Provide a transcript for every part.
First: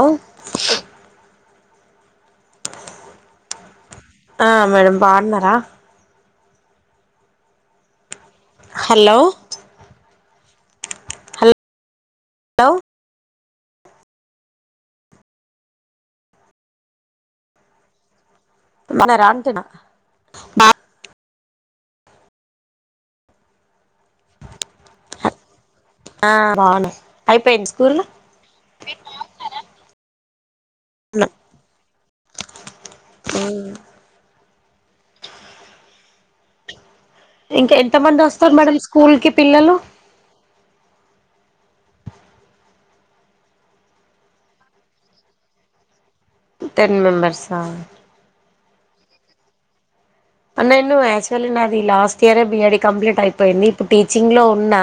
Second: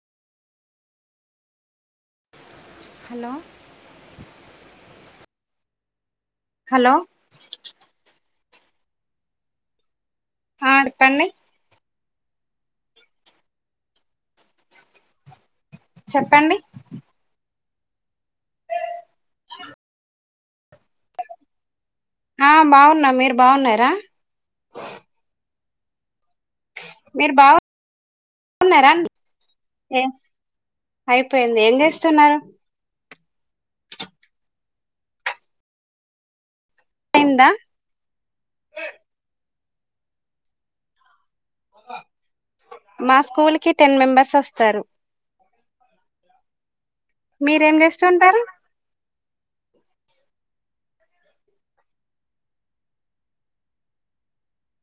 అవు హలో ఆ మేడం బాగున్నారా హలో హలో అడుతన్నయి హలో చెప్పండి మనరాంటున్న ఆ బాగున్న మీరు బాగున్నార ఆ బాగున్నా మీరు బాగు అయిపోయింది స్కూల్ గున్నారా అండి అయిపోయింది ఏం చేస్తున్నారు ఊ అయిందా ఇంకా ఎంత మంది వస్తారు మేడం స్కూల్ కి పిల్లలు మా స్కూల్ కి టెన్ మెంబర్స్ వస్తారు టెన్ మెంబర్సా మీరేం చేస్తు ఉంటారు నేను యాక్చువల్లీ నాది లాస్ట్ ఇయరే బిఐడి కంప్లీట్ అయిపోయింది ఇప్పుడు టీచింగ్ లో ఉన్న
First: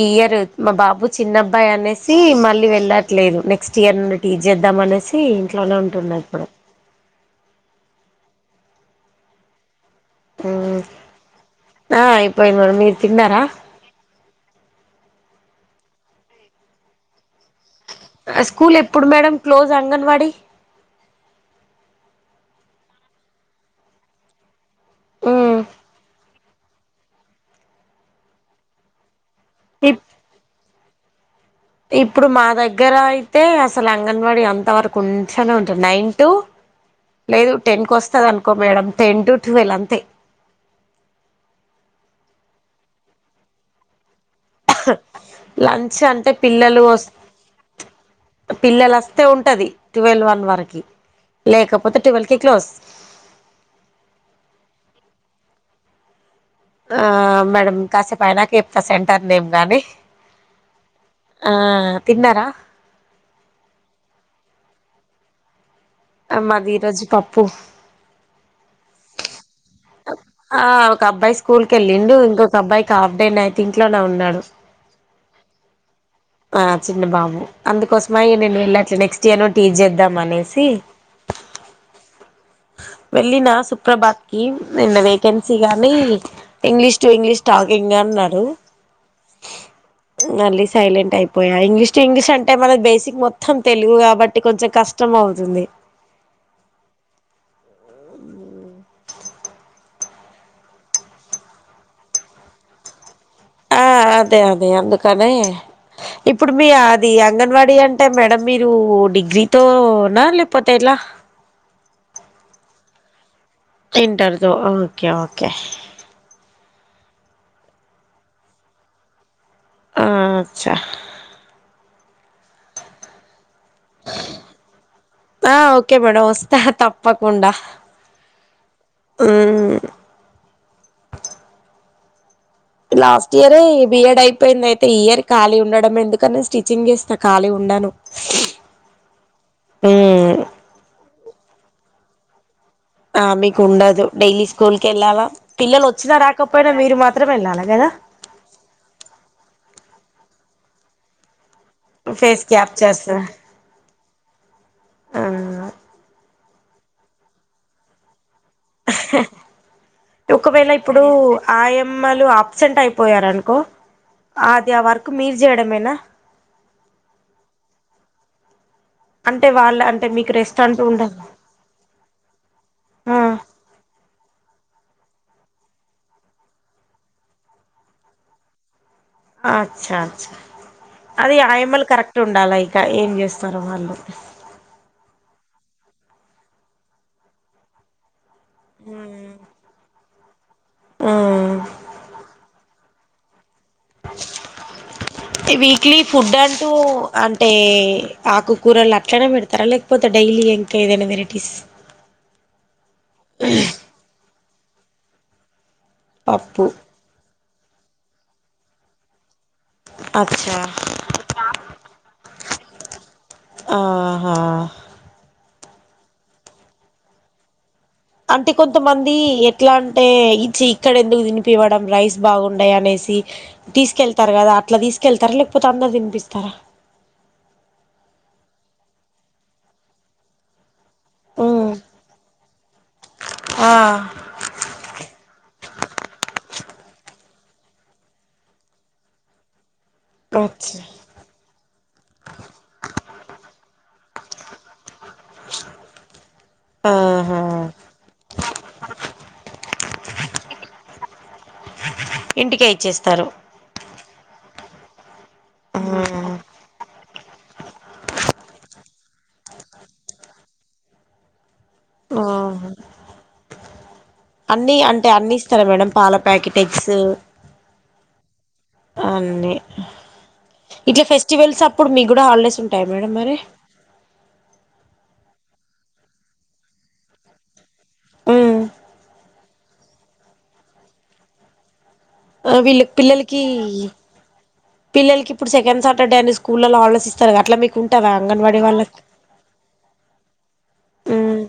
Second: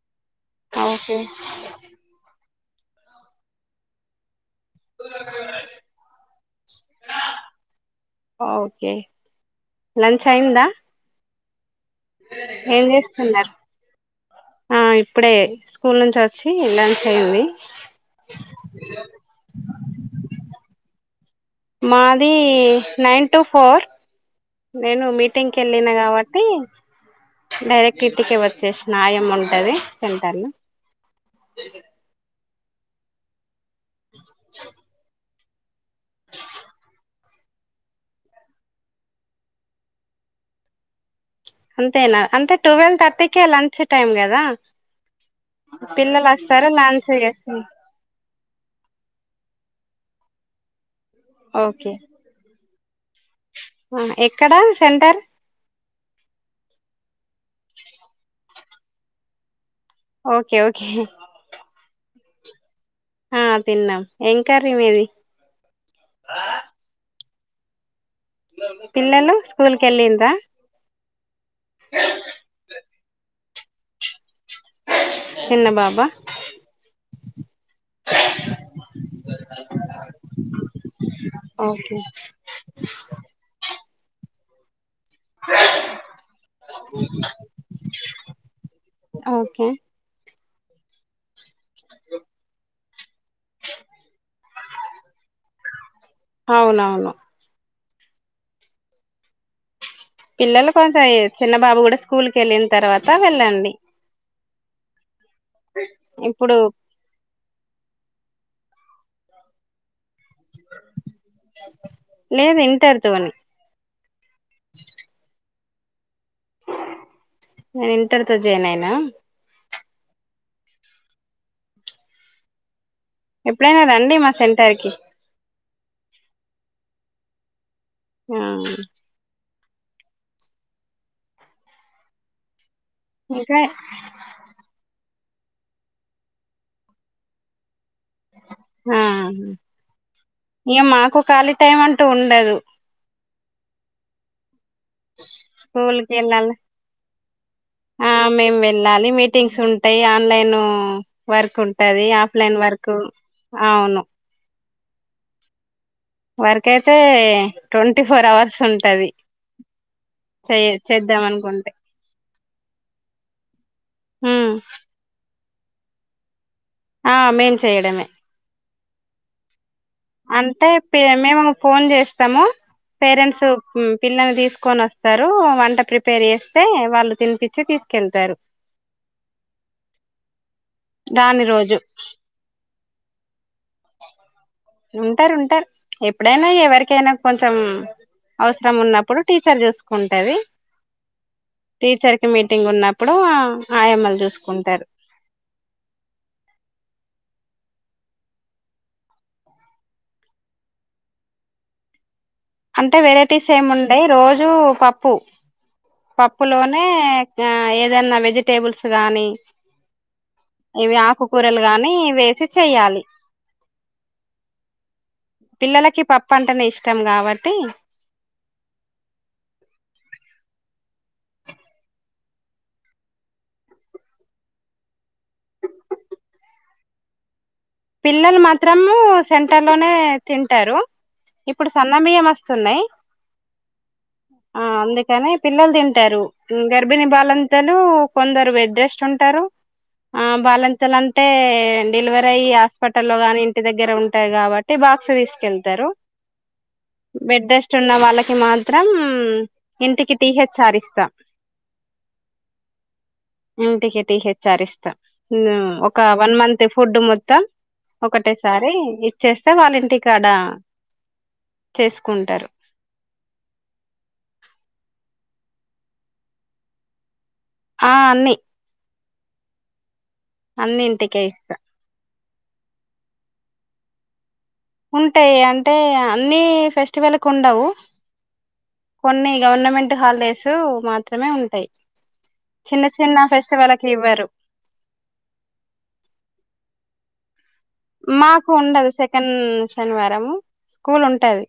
ఈ ఇయర్ మా బాబు ఓకే చిన్న అబ్బాయి అనేసి మళ్ళీ వెళ్ళట్లేదు నెక్స్ట్ ఇయర్ ఉన్నటి చేద్దాం అనేసి ఇంట్లోనే ఉంటున్న ఇప్పుడు ఓకే లంచ్ అయిందా మ్ ఆ అయిపోయింది మేడం ఏం మీరు తిన్నారా చేస్తున్నారు ఆ ఇప్పుడే స్కూల్ నుంచి వచ్చి లంచ్ అయింది ఆ స్కూల్ ఎప్పుడు మేడం క్లోజ్ అంగన్వాడి మాది నైన్ టు ఫోర్ నేను మీటింగ్ కి వెళ్ళిన కాబట్టి డైరెక్ట్ ఇంటికి వచ్చేసిన ఆయమ్మ ఉంటది ఇప్ సెంటర్ లో ఇప్పుడు మా దగ్గర అయితే అసలు అంగన్వాడి అంత వరకు ఉంచనే ఉంచరూ నైన్ టూ లేదు టెన్కి వస్తది అనుకో మేడం టెన్ టు ట్వెల్వ్ అంతే అంతేనా అంటే ట్వెల్వ్ థర్టీకే లంచ్ టైమ్ కదా లంచ్ అంటే వస్తారు పిల్లలు వ లంచ్ చేస్తారు పిల్లలు అ స్తే ఉంటది ట్వెల్వ్ వన్ వరకి లేకపోతే ట్వెల్వ్ కి క్లోజ్ ఎక్కడా సెంటర్ ఆ మేడం కాసేపు అయినాక చెప్తా సెంటర్ నేమ్ గాని ఓకే ఓకే ఆ తిన్నారా ఆ తిన్నాం ఏం కారీ మీది అ మాది ఈ రోజు పప్పు పిల్లలు స్కూల్ వెళ్ళిండ్రా ఆ ఒక అబ్బాయి స్కూల్ కి వెళ్ళిండు ఇంక అబ్బాయికి హఫ్ డే అయితే ఇంట్లోనే ఉన్నాడు చిన్న బాబు ఆ చిన్న బాబు అందుకోసము అయ నేను వెళ్ళట్లే నెక్స్ట్ ఇయర్ రు టీచ్ చేద్దాం అనేసి ఓకే వెళ్ళిన సుప్రభాతం కి నిన్న వేకెన్సీ గానీ English to English talking day అన్నారు ఓకే మళ్లీ సైలెంట్ అయిపోయా ఇంగ్లీష్ ఇంగ్లీష్ అంటే మన బేసి మొత్తం తెలుగు కాబట్టి కొంచెం కష్టం అవుతుంది అవునవును పిల్లలు కొంచెం చిన్న బాబు కూడా స్కూల్ కీ వెళ్ళిన తర్వాత వెళ్ళండి ఆ అదే అదే అందుకనే ఇప్పుడు మీ అది అంగన్వాడీ అంటే మేడం మీరు డిగ్రీతోనా లేకపోతే ఎలా లేదు ఇంటర్ తోని ఇంటర్ తో ఓకే ఓకే నేను ఇంటర్ తో జాయిన్ అయినా ఆ అచా ఎప్పుడన రండీ మా సెంటర్ కి ఆ ఓకే మేడం వస్తా తప్పకుండా ఆ మ్మ్ లాస్ట్ ఇయర్ ఇంకా బిఎడ్ అయిపోయింది అయితే ఇయర్ ఖాళీ ఉండడం ఎందుకని స్టిచ్చింగ్ చేస్తాను ఖాళీ ఉండాను మ్మ్ ఆ మాకు ఖాళీ టైం అంటూ ఉండదు ఆ మీకు ఉండదు డైలీ స్కూల్ కి వెళ్ళాలా పిల్లలు స్కూల్ కి వచ్చినా వెళ్ళాలి రాకపోయినా మీరు మాత్రం వెళ్ళాలి ఆ మేము వెళ్ళాలి మీటింగ్స్ ఉంటాయి ఆన్లైన్ వర్క్ ఉంటాది ఉంటది ఫేస్ ఆఫ్లైన్ వర్క్ క్యాప్చర్స్ అవును ఆ వరకైతే ట్వంటీ ఫోర్ అవర్స్ ఉంటది ఒకవేళ చెయ ఇప్పుడు చేద్దాం అనుకుంటే ఆయమ్మలు ఆ ఆబ్సెంట్ ఉమ్ అయిపోయారనుకోడీ ఆ వర్క్ మీరు చేయడమేనా ఆ మేం చేయడమే అంటే వాళ్ళ అంటే మీకు రెస్ట్ అంటే అంటూ ఉండదు మేము ఫోన్ చేస్తాము ఆ పేరెంట్స్ పిల్లని తీసుకొని వస్తారు వంట ప్రిపేర్ చేస్తే వాళ్ళు తినిపచ్చి తీసుకెళ్తారు అచ్చ అచ్చ అది రాని రోజు ఆయమ్మలు కరెక్ట్ ఉండాలా ఇక ఏం చేస్తారు వాళ్ళు ఉంటారు ఉంటారు ఎప్పుడైనా ఎవరికైనా కొంచెం అవసరం ఉన్నప్పుడు టీచర్ చూసుకుంటది మ్మ్ టీచర్ కి మీటింగ్ ఉన్నప్పుడు అప్పుడు విక్లీ ఫుడ్ అంటూ అ అంటే ఆకుకూరలు అట్లనే పెడతారా లేకపోతే డైలీ ఇంకా ఏదైనా వెరైటీస్ అంటే వెరైటీస్ ఏమి ఉండయి రోజు పప్పు పప్పు పప్పులోనే ఆ ఏదనా వెజిటేబుల్స్ గాని అచ్చా ఇవి ఆకుకూరలు గానీ వేసి చెయ్యాలి ఆహా పిల్లలకి పప్పు అంటనే ఇష్టం కాబట్టి అంటే కొంతమంది ఎట్లా అంటే ఇచ్చ ఇక్కడ ఎందుకు తినిపివ్వడం రైస్ బాగుండయి అనే సి తీసుకెళ్తారు కదా అట్లా తీసుకెళ్తారా లేకపోతే అందరు తినిపిస్తారా పిల్లలు మాత్రము సెంటర్ లోనే తింటారు ఇప్పుడు ఉమ్ సన్నమియము న్నాయి ఆ అందుకని పిల్లలు తింటారు గర్భిణీ బాలంతలు కొందరు బెడ్ రెస్ట్ ఉంటారు ఆ అచ్చా బాలంతాలంటే డెలివరీ అయ్యి ట్టల్లో గాని ఇంటి దగ్గర ఉంటాయి కాబట్టి బాక్స్ తీసుకెళ్తారు ఆహా బెడ్ రెస్ట్ ఉన్న వాళ్ళకి మాత్రం ఇంటికి టీహెచ్ ఆరిస్తా ఇంటికే ఇచ్చేస్తారు విచారిస్తాం ఒక ఆహా వన్ మంత్ ఫుడ్ మొత్తం ఒకటేసారి ఇచ్చేస్తే వాళ్ళంటికాడా ఆ అన్ని అంటే అన్ని ఇస్తారా మేడం పాల ప్యాకెట్ ఎగ్స్ ఆ అన్ని ఆ అన్నీ అన్ని ఇట్లా ఇంటికే ఇస్తా ఫెస్టివల్స్ అప్పుడు మీకు కూడా హాలిడేస్ ఉంటాయా మేడం మరి ఉంటాయి అంటే అన్ని ఫెస్టివల్ కి ఉండవు కొన్ని గవర్నమెంట్ హాలిడేస్ మాత్రమే ఉంటాయి వీళ్ళ చిన్న చిన్న పిల్లలకి ఫెస్టివల్కి ఇవ్వరు పిల్లలకి ఇప్పుడు సెకండ్ సాటర్ డే అని స్కూళ్లల్లో హాలిడేస్ ఇస్తారు అట్లా మీకు ఉంటదా మాకు అంగన్వాడీ ఉండదు వాళ్ళకి సెకండ్ శనివారము స్కూల్ మ్మ్ ఉంటది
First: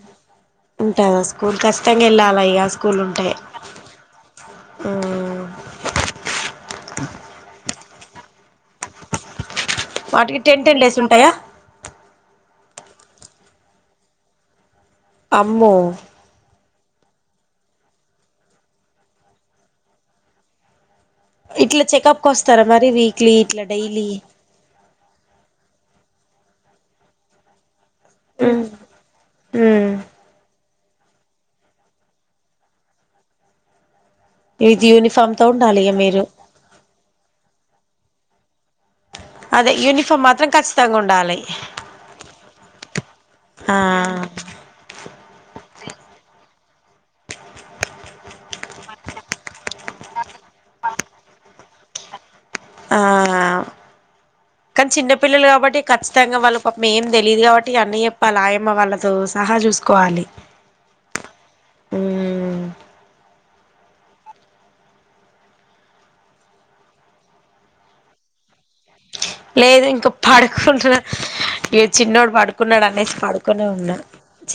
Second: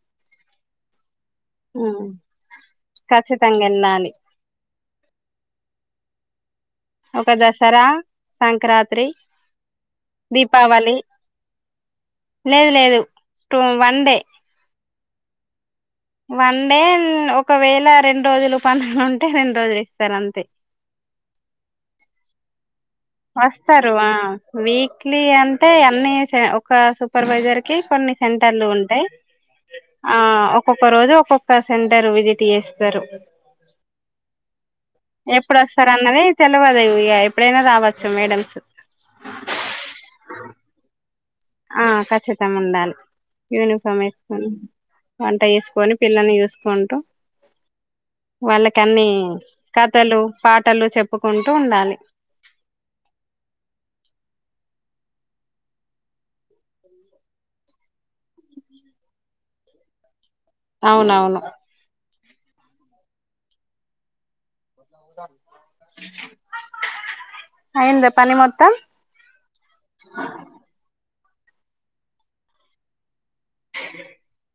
ఉంటదా స్కూల్ కష్టంగా వెళ్ళాలి ఇక స్కూల్ ఉంటే ఖచ్చితంగా వెళ్ళాలి ఆ ఒక దసరా సంక్రాంతి వాటికి టెన్ టెన్ దీపావళి డేస్ ఉంటాయా లేదు లేదు టూ వన్ డే అమ్మో వన్ డే ఒకవేళ రెండు రోజులు పనులు ఉంటే రెండు రోజులు ఇస్తారు అంతే ఇట్లా చెకప్కి వస్తారా మరి వీక్లీ ఇట్లా డైలీ అన్ని అంటే అన్ని ఒక సూపర్వైజర్ కి కొన్ని మ్మ్ సెంటర్లు ఉంటాయి మ్మ్ ఆ ఒక ఒక్క రోజు ఒక్కొక్క సెంటర్ విజిట్ చేస్తారు ఇది యూనిఫామ్ తో ఉండాలి ఇక మీరు ఎప్పుడుస్తారన్నది తెలివదు ఎప్పుడైనా రావచ్చు మేడమ్స్ అదే యూనిఫామ్ మాత్రం ఖచ్చితంగా ఉండాలి ఆ ఖచ్చితం ఉండాలి ఆ యూనిఫామ్ వేసుకుని వంట చేసుకొని పిల్లలని చూసుకుంటూ వాళ్ళకి అన్ని కథలు పాటలు చెప్పుకుంటూ ఉండాలి ఆ కానీ చిన్న పిల్లలు కాబట్టి ఖచ్చితంగా వాళ్ళు పాపం ఏం తెలియదు కాబట్టి అన్ని చెప్పాలి ఆయమ్మ వాళ్ళతో సహా చూసుకోవాలి అవునవును ఉమ్ అయిందా పని మొత్తం లేదు ఇంకా పడుకుంటున్నా ఇగ చిన్నోడు పడుకున్నాడు అనేసి కునేఉన్నా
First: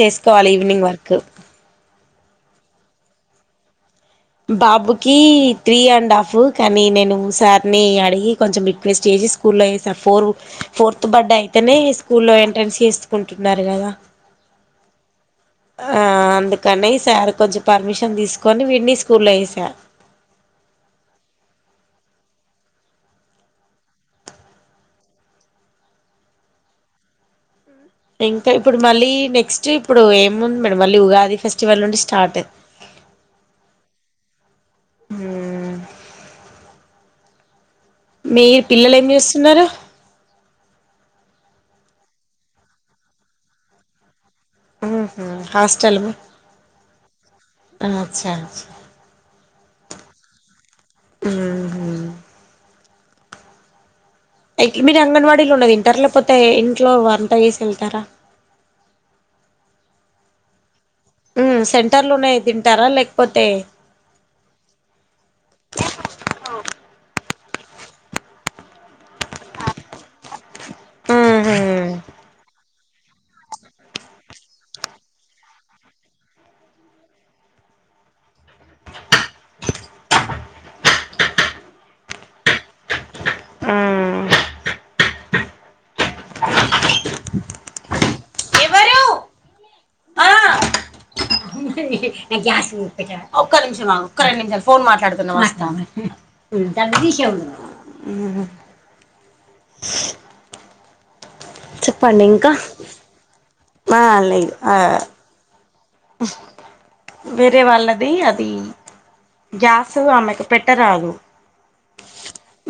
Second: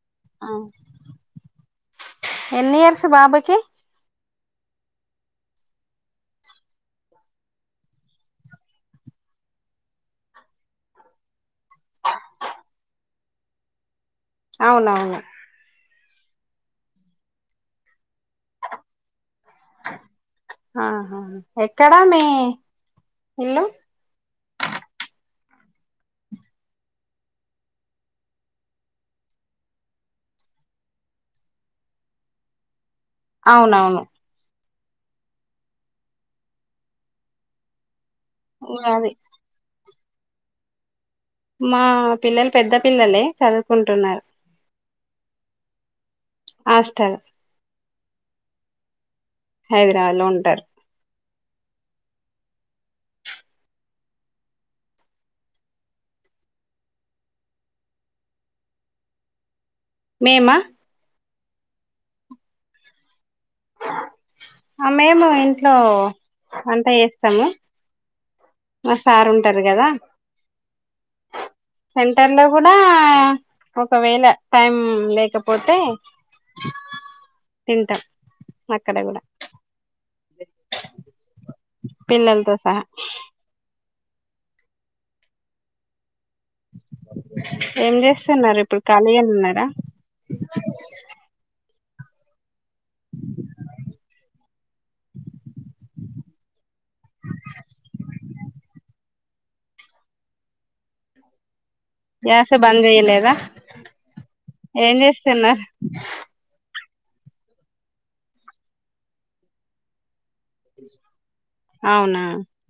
చేసుకోవాలి ఈవినింగ్ వర్క్. ఎన్ని ఇయర్స్ బాబుకి బాబుకి త్రీ అండ్ హాఫ్ కానీ నేను సారిని అడిగి కొంచెం రిక్వెస్ట్ చే స్కూల్లో ఎసా ఫోర్ ఫోర్త్ బడ్డే అయితేనే స్కూల్లో ఎంట్రెన్స్ చేసుకుంటున్నరు కదా. అవునవును. ఆ అందుకని ఈ సార్ కొంచెం పర్మిషన్ తీసుకొని వీడిని స్కూల్లో వేసా ఆహా ఎక్కడా మీ ఇల్లు? ఇంకా ఇప్పుడు మళ్ళీ నెక్స్ట్ ఇప్పుడు ఏము ఉంది మేడం. మళ్ళీ ఉగాది ఫెస్టివల్ నుండి స్టార్ట్. అ అవునవును. హ్ మీరు పిల్లలు ఏం అది చేస్తున్నరు? మా పిల్లలు పెద్ద పిల్లలే చదువుకుంటున్నరు. హుహ్ హాస్టలు ఆస్టల్ ఆ అచ్చాచా. హైదరాబాద్ లో ఉంటరు. హుహ్ ఎట్లా మీరు అంగన్వాడీలోనే తింటరా లేకపోతే ఇంట్లో వంటచేసి ఎళ్తరా. మేమా సెంటర్లున్నయి తింటారా లేకపోతే ఆ మేము ఇంట్లో వంట చేస్తము. మా సార్ ఉంటరు కదా. సెంటర్ లో కూడా ఒకవేళ టైం లేకపోతే తింటాం అక్కడ కూడా. పిల్లలతో సహా ఏం చేస్తున్నరు ఇప్పుడు ఎవరు ఖాళీగనే ఉన్నరా. జా ఒక్క నిమిషం ఆగు, ఒక్క రెండు నిమిషాలు ఫోన్ మాట్లాడుతున్నా వస్తా ఆగు. హ్ చెప్పండి ఇంకా. గ్యాస్ బంద్ చేయలేదా ఆ లేదు ఆ ఏం చేస్తున్నారు వేరే వాళ్ళది అది గ్యాస్ ఆమెకు పెట్టరాదు. అవునా.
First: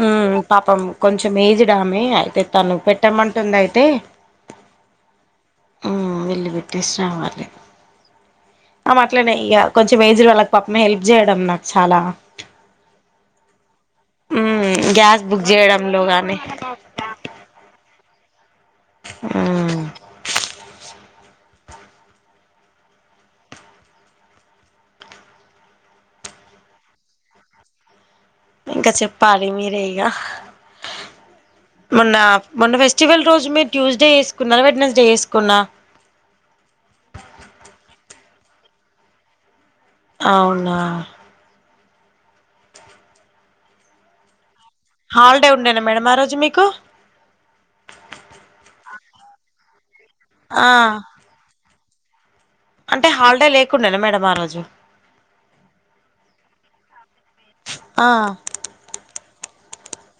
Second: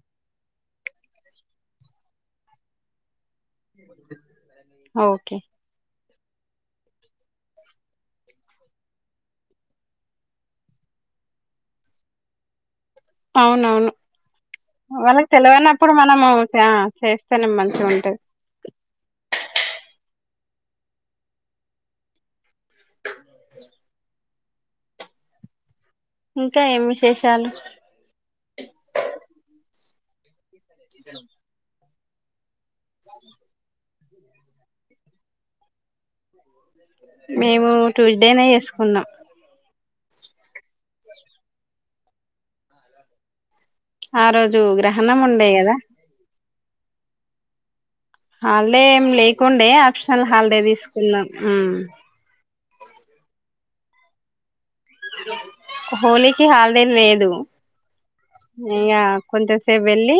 ఉమ్ పాపం కొంచెం ఏజ్డామే అయితే తను పెట్టమంటుంది అయితే ఆ ఓకే వెళ్ళి పెట్టేసి రావాలె. ఆమె అట్లనే ఇగా కొంచెం ఏజ్డ్ వాళ్ళకు పాపం హెల్ప్ చేయడం నాకు చాలా అవును ఉమ్ గ్యాస్ వాళ్ళకి బుక్ తెలివనప్పుడు చేయడంలో మనము గాని ఆ చేస్తనే మంచిగా ఉంటది. హు ఇంకా ఏం విశేషాలు. ఇంకా చెప్పాలి మీరే ఇగా. మొన్న మొన్న ఫెస్టివల్ రోజు మీరు ట్యూ స్డే చేసుకున్నరా వెడ్నస్ డే చేసుకుర్రా. మేము ట్యూస్డేనే చేసుకున్నాం. అవునా ఆ రో హాలిడే ఉండేనా మేడం ఆ రోజు మీకు హాలిడే ఏమి లేకుండే ఆప్షనల్ హాలిడే ఆ తీసుకున్నా ఉ అంటే హాలిడే లేకుండేన మేడం ఆ రోజు హోలీకి హాలిడే లేదు ఆ ఇకా కొంతసేపు వెళ్ళి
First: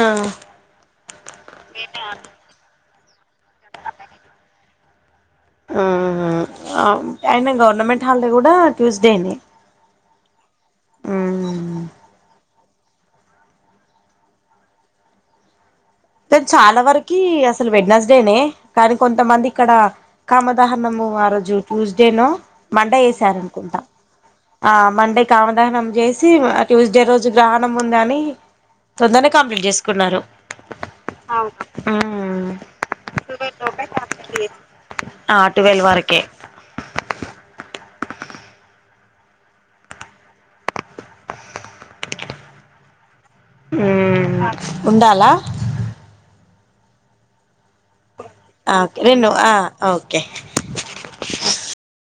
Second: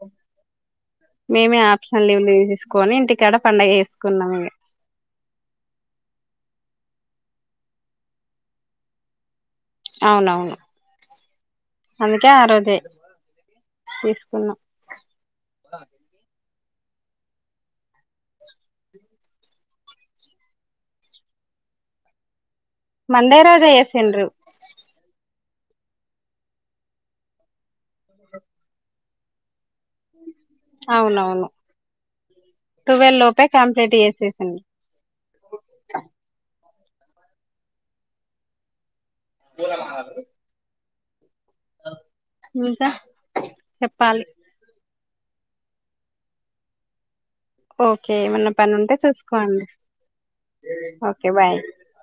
ఆ నేనే ఆప్షనల్ లీ లీవ్ తీసుకొని ఇంటికాడ పండగ చేసుకుందాం అని ఆ అ అయిన గవర్నమెంట్ హాలిడే కూడా ట్యూస్డే నే అవునవును అందుకే ఆ రోజు తీసుకున్నా చాలా వరకి అసలు వెడ్నర్స్డేనే కానీ కొంతమంది ఇక్కడ కామదాహనము వర జు ట్యూస్డే నే మండే రోజే చేశారనుకుంటా చేసిండ్రు ఆ మండే కామదహనం చేసి ఆ ట్యూస్డే రోజు గ్రహణం ఉందని తొందరనే కంప్లీట్ చేసు కున్నారు అవునవును అవును టువెల్ లోపే కంప్లీట్ చేసేసిండ్రు [inaudible] ఆ టువెల్ వరకే లీలామహల్ కి ఇంకా చెప్పాలి మ్మ్ ఉండాలా ఓకే ఏమన్నా పని ఆ ఉంటే రెండు ఆ చూసుకోండి ఓకే ఓకే బాయ్